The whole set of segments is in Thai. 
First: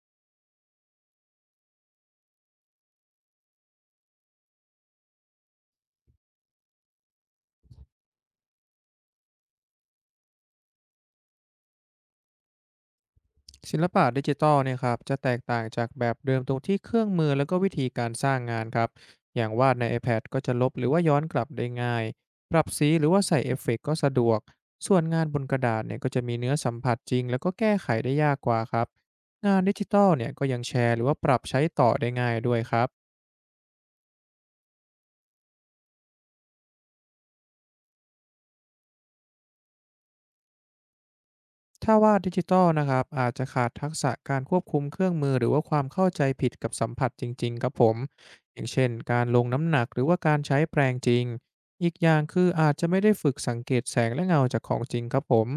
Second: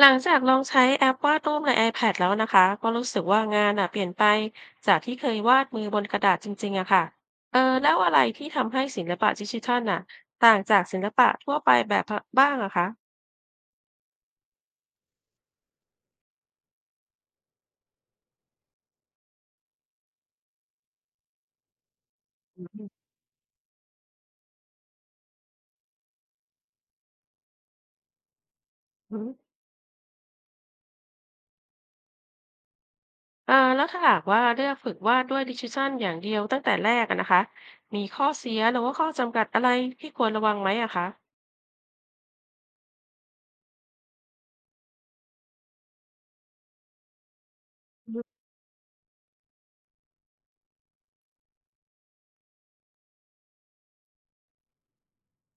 หลังจากลองใช้แอปวาดรูปใน iPad แล้วนะคะก็รู้สึกว่างานอ่ะเปลี่ยนไปจากที่เคยวาดมือบนกระดาษจริงๆอะค่ะเออแล้วอะไรที่ทำให้ศิลปะดิจิทัลน่ะต่างจากศิลปะทั่วไปแบบบ้างอะคะศิลปะดิจิทัลเนี่ยครับจะแตกต่างจากแบบเดิมตรงที่เครื่องมือแล้วก็วิธีการสร้างงานครับอย่างวาดใน iPad ก็จะลบหรือว่าย้อนกลับได้ง่ายปรัอืบสีมหรือว่าใส่เอฟเฟกต์ก็สะดวกส่วนงานบนกระดาษเนี่ยก็จะมีเนื้อสัมผัสจริงแล้วก็แก้ไขได้ยากกว่าครับอืมงานดิจิทัลเนี่ยก็ยังแชร์หรือว่าปรับใช้ต่อได้ง่ายด้วยครับ อ่าแล้วถ้าหากว่าเลือกฝึกวาดด้วยดิจิทัลอย่างเดียวตั้งแต่แรกอะนะคะมีข้อเสียหรือว่าข้อจำกัดอะไรที่ควรระวังไหมอะคะถ้าวาดดิจิตอลนะครับอาจจะขาดทักษะการควบคุมเครื่องมือหรือว่าความเข้าใจผิดกับสัมผัสจริงๆครับผมอือย่างเช่นการลงน้ำหนักหรือว่าการใช้แปรงจริงอีกอย่างคืออาจจะไม่ได้ฝึกสังเกตแสงและเงาจากของจริงครับผม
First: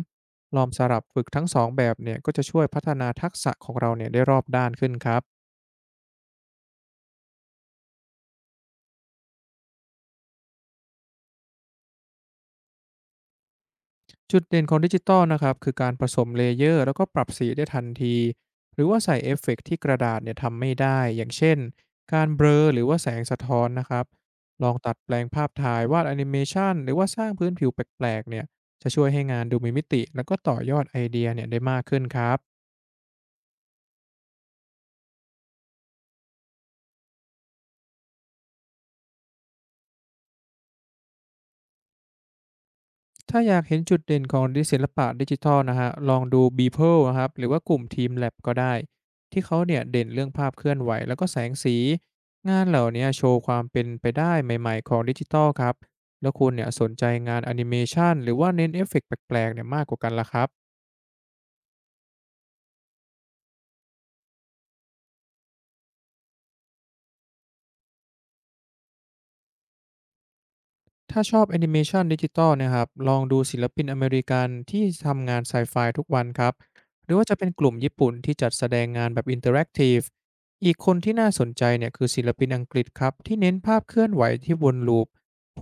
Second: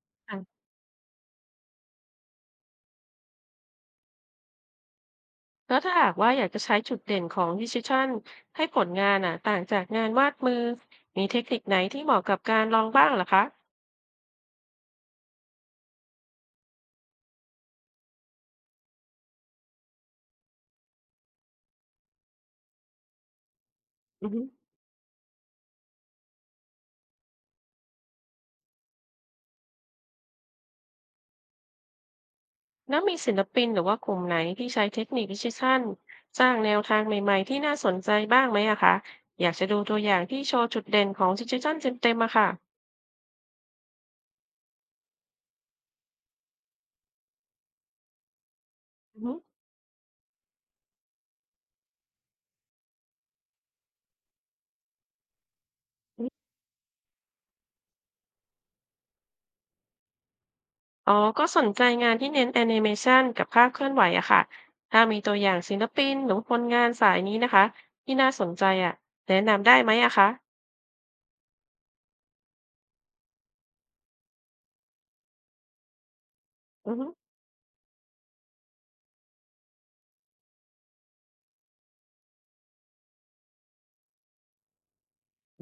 ลม องสลับฝึกทั้งสองแบบเนี่ยก็จะช่วยพัฒนาทักษะของเราเนี่ยได้รอบด้านขึ้นครับ แล้วถ้าหากว่าอยากจะใช้จุดเด่นของดิจิทัลให้ผลงานอ่ะต่างจากงานวาดมือมีเทคนิคไหนที่เหมาะกับการลองบ้างเหรอคะจุดเด่นของดิจิตอลนะครับคือการผสมเลเยอร์แล้วก็ปรับสีได้ทันทีหรือว่าใส่เอฟเฟกต์ที่กระดาษเนี่ยทำไม่ได้อย่างเช่นการเบลอหรือว่าแสงสะท้อนนะครับอือฮึลองตัดแปลงภาพถ่ายวาดแอนิเมชันหรือว่าสร้างพื้นผิวแปลกๆเนี่ยจะช่วยให้งานดูมีมิติแล้วก็ต่อยอดไอเดียเนี่ยได้มากขึ้นครับ แล้วมีศิลปินหรือว่ากลุ่มไหนที่ใช้เทคนิคดิจิทัลสร้างแนวทางใหม่ๆที่น่าสนใจบ้างไหมอะคะอยากจะดูตัวอย่างที่โชว์จุดเด่นของดิจิทัลเต็มๆอะค่ะถ้าอยากเห็นจุดเด่นของศิลปะดิจิทัลนะฮะ ลองดู Beeple นะครับหรือว่ากลุ่ม TeamLab ก็ได้อือฮึที่เขาเนี่ยเด่นเรื่องภาพเคลื่อนไหวแล้วก็แสงสีงานเหล่านี้โชว์ความเป็นไปได้ใหม่ๆของดิจิทัลครับแล้วคุณเนี่ยสนใจงานแอนิเมชันหรือว่าเน้นเอฟเฟกต์แปลกๆเนี่ยมากกว่ากันละครับ อ๋อก็สนใจงานที่เน้นแอนิเมชันกับภาพเคลื่อนไหวอะค่ะถ้ามีตัวอย่างศิลปินหรือผลงานสายนี้นะคะที่น่าสนใจอะแนะนำได้ไหมอะคะถ้าชอบแอนิเมชันดิจิตอลนะครับ ลองดูศิลปินอเมริกันที่ทำงานไซไฟทุกวันครับ อือฮึ หรือว่าจะเป็นกลุ่มญี่ปุ่นที่จัดแสดงงานแบบอินเ r อร์แอคทีฟอีกคนที่น่าสนใจเนี่ยคือศิลปินอังกฤษครับที่เน้นภาพเคลื่อนไหวที่วนลูป อ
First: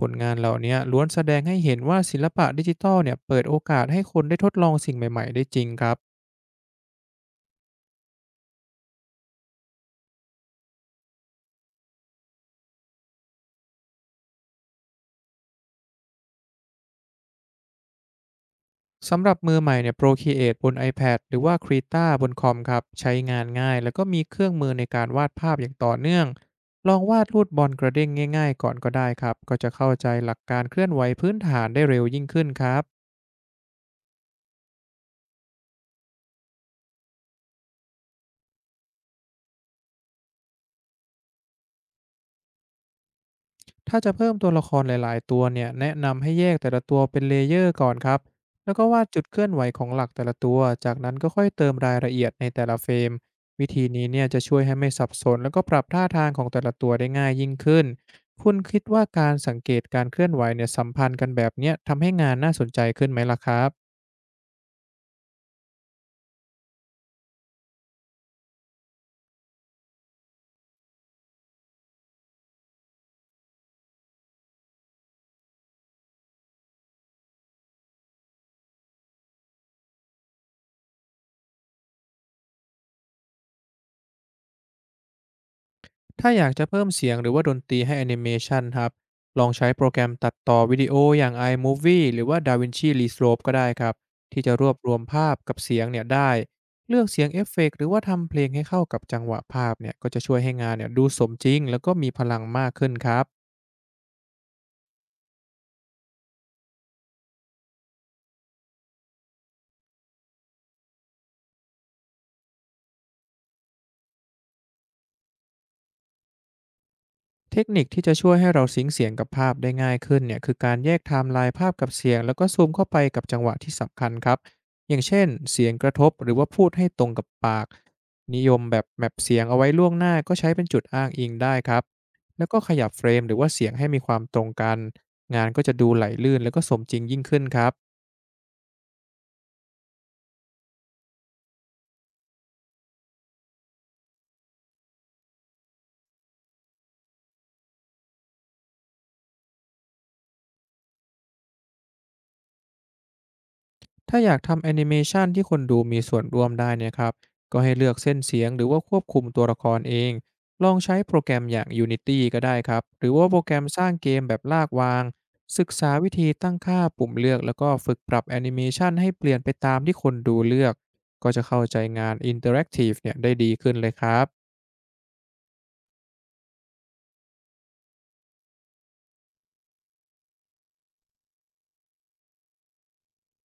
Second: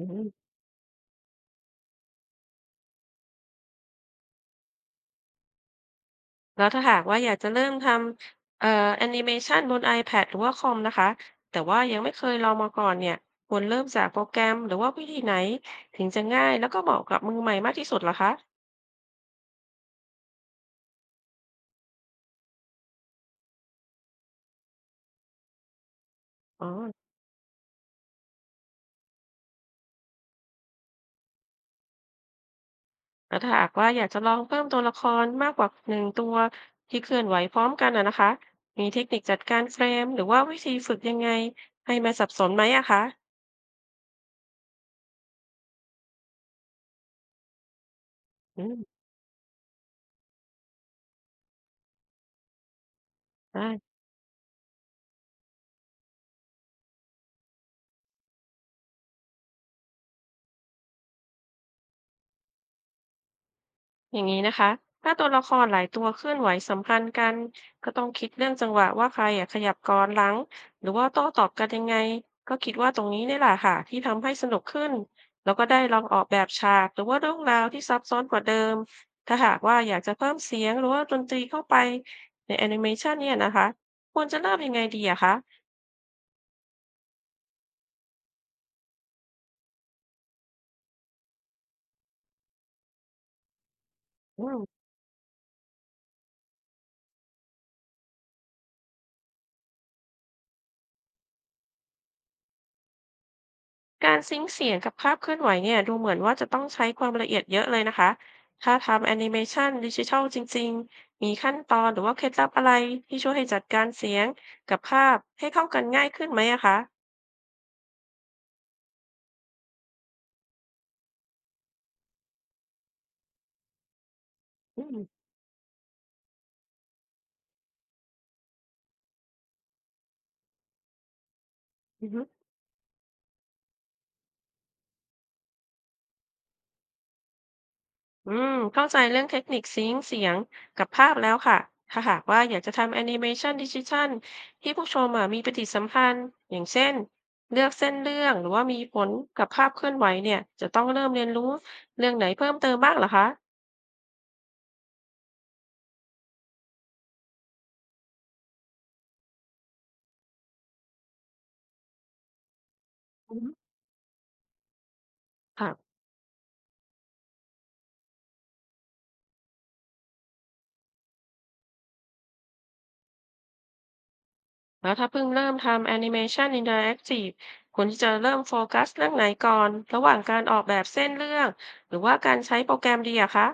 ผืลมงานเหล่านี้ล้วนแสดงให้เห็นว่าศิลปะดิจิตอลเนี่ยเปิดโอกาสให้คนได้ทดลองสิ่งใหม่ๆได้จริงครับ แล้วถ้าหากว่าอยากจะเริ่มทำแอนิเมชันบน iPad หรือว่าคอมนะคะแต่ว่ายังไม่เคยลองมาก่อนเนี่ยควรเริ่มจากโปรแกรมหรือว่าวิธีไหนถึงจะง่ายแล้วก็เหมาะกับมือใหม่มากที่สุดเหรอคะสำหรับมือใหม่เนี่ย Procreate บน iPad หรือว่า Krita บนคอมครับใช้งานง่ายแล้วก็มีเครื่องมือในการวาดภาพอย่างต่อเนื่องอ๋อลองวาดรูปบอลกระเด้งง่ายๆก่อนก็ได้ครับก็จะเข้าใจหลักการเคลื่อนไหวพื้นฐานได้เร็วยิ่งขึ้นครับ แล้วถ้าหากว่าอยากจะลองเพิ่มตัวละครมากกว่าหนึ่งตัวที่เคลื่อนไหวพร้อมกันอะนะคะมีเทคนิคจัดการเฟรมหรือว่าวิธีฝึกยังไงให้ไม่สับสนไหมอะคะถ้าจะเพิ่มตัวละครหลาย ๆตัวเนี่ยแนะนำให้แยกแต่ละตัวเป็นเลเยอร์ก่อนครับอืแล้วก็มวาดจุดเคลื่อนไหวของหลักแต่ละตัวจากนั้นก็ค่อยเติมรายละเอียดในแต่ละเฟรมวิธีได้ นี้เนี่ยจะช่วยให้ไม่สับสนแล้วก็ปรับท่าทางของแต่ละตัวได้ง่ายยิ่งขึ้นคุณคิดว่าการสังเกตการเคลื่อนไหวเนี่ยสัมพันธ์กันแบบเนี้ยทำให้งานน่าสนใจขึ้นไหมล่ะครับ อย่างนี้นะคะ ถ้าตัวละครหลายตัวเคลื่อนไหวสัมพันธ์กันก็ต้องคิดเรื่องจังหวะว่าใครอะขยับก่อนหลังหรือว่าโต้ตอบกันยังไงก็คิดว่าตรงนี้นี่แหละค่ะที่ทำให้สนุกขึ้นแล้วก็ได้ลองออกแบบฉากหรือว่าเรื่องราวที่ซับซ้อนกว่าเดิมถ้าหากว่าอยากจะเพิ่มเสียงหรือว่าดนตรีเข้าไปในแอนิเมชันเนี่ยนะคะควรจะเริ่มยังไงดีอะคะถ้าอยากจะเพิ่มเสียงหรือว่าดนตรีให้แอนิเมชันครับ ลองใช้โปรแกรมตัดต่อวิดีโออย่าง iMovie หรือว่า DaVinci Resolve ก็ได้ครับ ที่อืจะรม วบรวมภาพกับเสียงเนี่ยได้ เลือกเสียงเอฟเฟกต์หรือว่าทำเพลงให้เข้ากับจังหวะภาพเนี่ยก็จะช่วยให้งานเนี่ยดูสมจริงแล้วก็มีพลังมากขึ้นครับ การซิงค์เสียงกับภาพเคลื่อนไหวเนี่ยดูเหมือนว่าจะต้องใช้ความละเอียดเยอะเลยนะคะ ถ้าทำแอนิเมชันดิจิทัลจริงๆ มีขั้นตอนหรือว่าเคล็ดลับอะไรที่ช่วยให้จัดการเสียงกับภาพให้เข้ากันง่ายขึ้นไหมอะคะเทคนิคที่จะช่วยให้เราซิงค์เสียงกับภาพได้ง่ายขึ้นเนี่ยคือการแยกไทม์ไลน์ภาพกับเสียงแล้วก็ซูมเข้าไปกับจังหวะที่สำคัญครับอือมย่างเช่นเสียงกระทบหรือว่าพูดให้ตรงกับปากนิยมแบบแมปเสียงเอาไว้ล่วงหน้าก็ใช้เป็นจุดอ้างอิงได้ครับอือฮึแล้วก็ขยับเฟรมหรือว่าเสียงให้มีความตรงกันงานก็จะดูไหลลื่นแล้วก็สมจริงยิ่งขึ้นครับ อืมเข้าใจเรื่องเทคนิคซิงค์เสียงกับภาพแล้วค่ะถ้าหากว่าอยากจะทำแอนิเมชันดิจิทัลที่ผู้ชมอะมีปฏิสัมพันธ์อย่างเช่น เลือกเส้นเรื่องหรือว่ามีผลกับภาพเคลื่อนไหวเนี่ยจะต้องเริ่มเรียนรู้เรื่องไหนเพิ่มเติมบ้างเหรอคะ ถ้าอยากทำแอนิเมชันที่คนดูมีส่วนร่วมได้เนี่ยครับก็ให้เลือกเส้นเสียงหรือว่าควบคุมตัวละครเองลองใช้โปรแกรมอย่าง Unity ก็ได้ครับหรือว่าโปรแกรมสร้างเกมแบบลากวางศึกษาค่ะวิธีตั้งค่าปุ่มเลือกแล้วก็ฝึกปรับแอนิเมชันให้เปลี่ยนไปตามที่คนดูเลือกก็จะเข้าใจงานอินเตอร์แอคทีฟเนี่ยได้ดีขึ้นเลยครับ แล้วถ้าเพิ่งเริ่มทำแอนิเมชันอินเทอร์แอคทีฟควรที่จะเริ่มโฟกัสเรื่องไหนก่อนระหว่างการออกแบบเส้นเรื่องหรือว่าการใช้โปรแกรมดีอะคะ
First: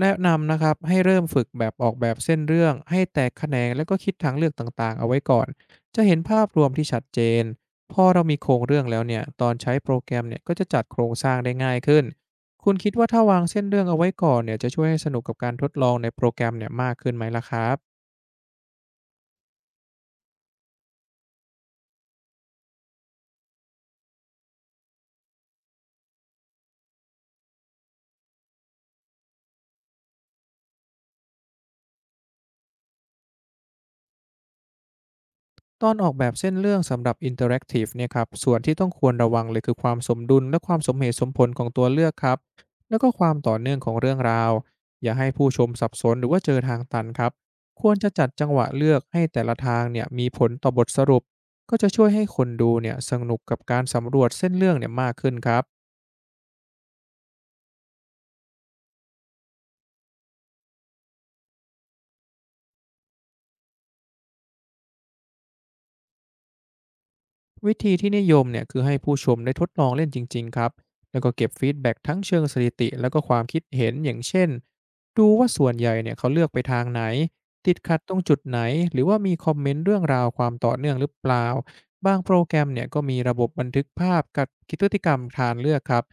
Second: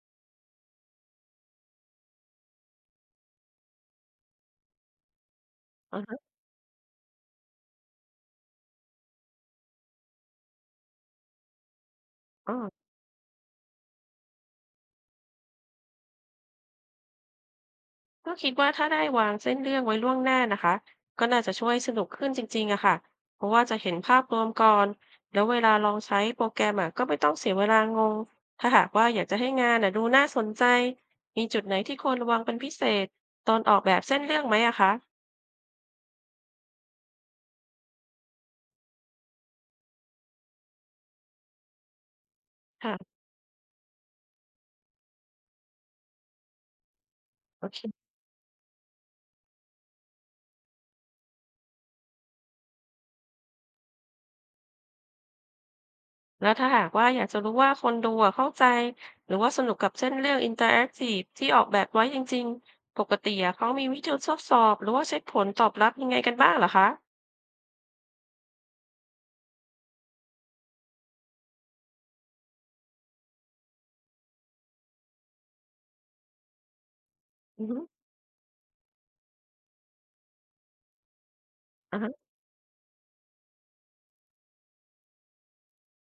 แนะนำนะครับให้เริ่มฝึกแบบออกแบบเส้นเรื่องให้แตกแขนงแล้วก็คิดทางเลือกต่างๆเอาไว้ก่อนอืจะอเห็นฮะภาพรวมที่ชัดเจนพอเรามีโครงเรื่องแล้วเนี่ยตอนใช้โปรแกรมเนี่ยก็จะจัดโครงสร้างได้ง่ายขึ้นอ๋อคุณคิดว่าถ้าวางเส้นเรื่องเอาไว้ก่อนเนี่ยจะช่วยให้สนุกกับการทดลองในโปรแกรมเนี่ยมากขึ้นไหมล่ะครับ ก็คิดว่าถ้าได้วางเส้นเรื่องไว้ล่วงหน้านะคะก็น่าจะช่วยสนุกขึ้นจริงๆอะค่ะเพราะว่าจะเห็นภาพรวมก่อนแล้วเวลาลองใช้โปรแกรมอะก็ไม่ต้องเสียเวลางงถ้าหากว่าอยากจะให้งานอะดูน่าสนใจมีจุดไหนที่ควรระวังเป็นพิเศษตอนออกแบบเส้นเรื่องไหมอะคะตอนออกแบบเส้นเรื่องสำหรับอินเทอร์แอคทีฟเนี่ยครับส่วนที่ต้องควรระวังเลยคือความสมดุลและความสมเหตุสมผลของตัวเลือกครับแล้วก็ค่ะความต่อเนื่องของเรื่องราวอย่าให้ผู้ชมสับสนหรือว่าเจอทางตันครับโอเค ควรจะจัดจังหวะเลือกให้แต่ละทางเนี่ยมีผลต่อบทสรุปก็จะช่วยให้คนดูเนี่ยสนุกกับการสำรวจเส้นเรื่องเนี่ยมากขึ้นครับ แล้วถ้าหากว่าอยากจะรู้ว่าคนดูอะเข้าใจหรือว่าสนุกกับเส้นเรื่องอินเตอร์แอคทีฟที่ออกแบบไว้จริงๆปกติอะเขามีวิธีทดสอบหรือว่าเช็คผลตอบรับยังไงกันบ้างเหรอคะวิธีที่นิยมเนี่ยคือให้ผู้ชมได้ทดลองเล่นจริงๆครับแล้วก็เก็บฟีดแบ็กทั้งเชิงสถิติแล้วก็ความคิดเห็นอย่างเช่นดูว่าส่วนใหญ่เนี่ยเขาเลือกไปทางไหนอือติดฮึขัดตรงจุดไหนหรือว่ามีคอมเมนต์เรื่องราวความต่อเนื่องหรือเปล่าอ่าฮะบางโปรแกรมเนี่ยก็มีระบบบันทึกภาพกับกิจพฤติกรรมทานเลือกครับ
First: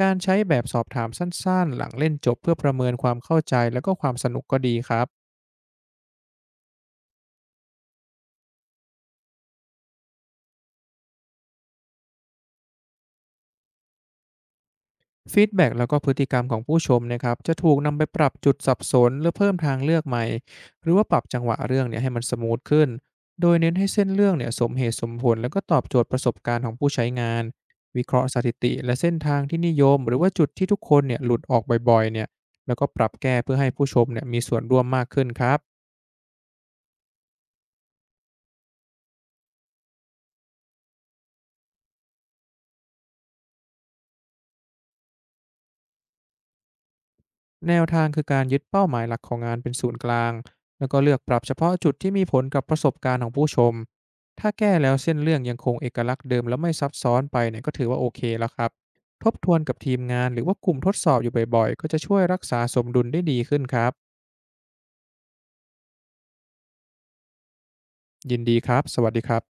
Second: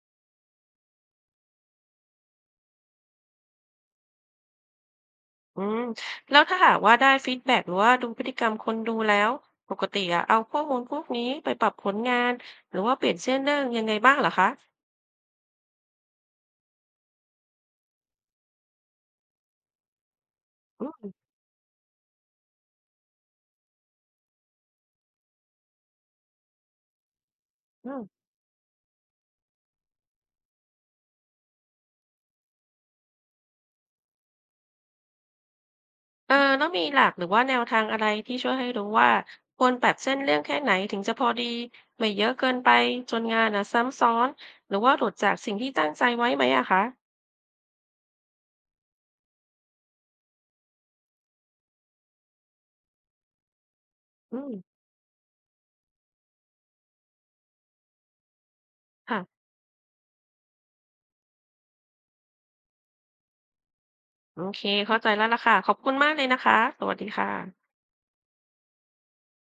การใช้แบบสอบถามสั้นๆหลังเล่นจบเพื่อประเมินความเข้าใจแล้วก็ความสนุกก็ดีครับ อืมแล้วถ้าหากว่าได้ฟีดแบ็กหรือว่าดูพฤติกรรมคนดูแล้วปกติอะเอาข้อมูลพวกนี้ไปปรับผลงานหรือว่าเปลี่ยนเส้นเรื่องยังไงบ้างเหรอคะฟีดแบ็กแล้วก็พฤติกรรมของผู้ชมนะครับจะถูกนำไปปรับจุดสับสนหรือเพิ่มทางเลือกใหม่อืหรือว่าปมรับจังหวะเรื่องเนี่ยให้มันสมูทขึ้นโดยเน้นให้เส้นเรื่องเนี่ยสมเหตุสมผลแล้วก็ตอบโจทย์ประสบการณ์ของผู้ใช้งานอืม วิเคราะห์สถิติและเส้นทางที่นิยมหรือว่าจุดที่ทุกคนเนี่ยหลุดออกบ่อยๆเนี่ยแล้วก็ปรับแก้เพื่อให้ผู้ชมเนี่ยมีส่วนร่วมมากขึ้นครับ เออแล้วมีหลักหรือว่าแนวทางอะไรที่ช่วยให้รู้ว่าควรปรับเส้นเรื่องแค่ไหนถึงจะพอดีไม่เยอะเกินไปจนงานน่ะซ้ำซ้อนหรือว่าหลุดจากสิ่งที่ตั้งใจไว้ไหมอะคะแนวทางคือการยึดเป้าหมายหลักของงานเป็นศูนย์กลางแล้วก็เลือกปรับเฉพาะจุดที่มีผลกับประสบการณ์ของผู้ชมอืถ้ามแก้แล้วเส้นเรื่องยังคงเอกลักษณ์เดิมแล้วไม่ซับซ้อนไปเนี่ยก็ถือว่าโอเคแล้วครับค่ะทบทวนกับทีมงานหรือว่ากลุ่มทดสอบอยู่บ่อยๆก็จะช่วยรักษาสมดุลได้ดีขึ้นครับโอเคเข้าใจแล้วล่ะค่ะขอบคุณมากเลยนะคะสวัสดีค่ะยินดีครับสวัสดีครับ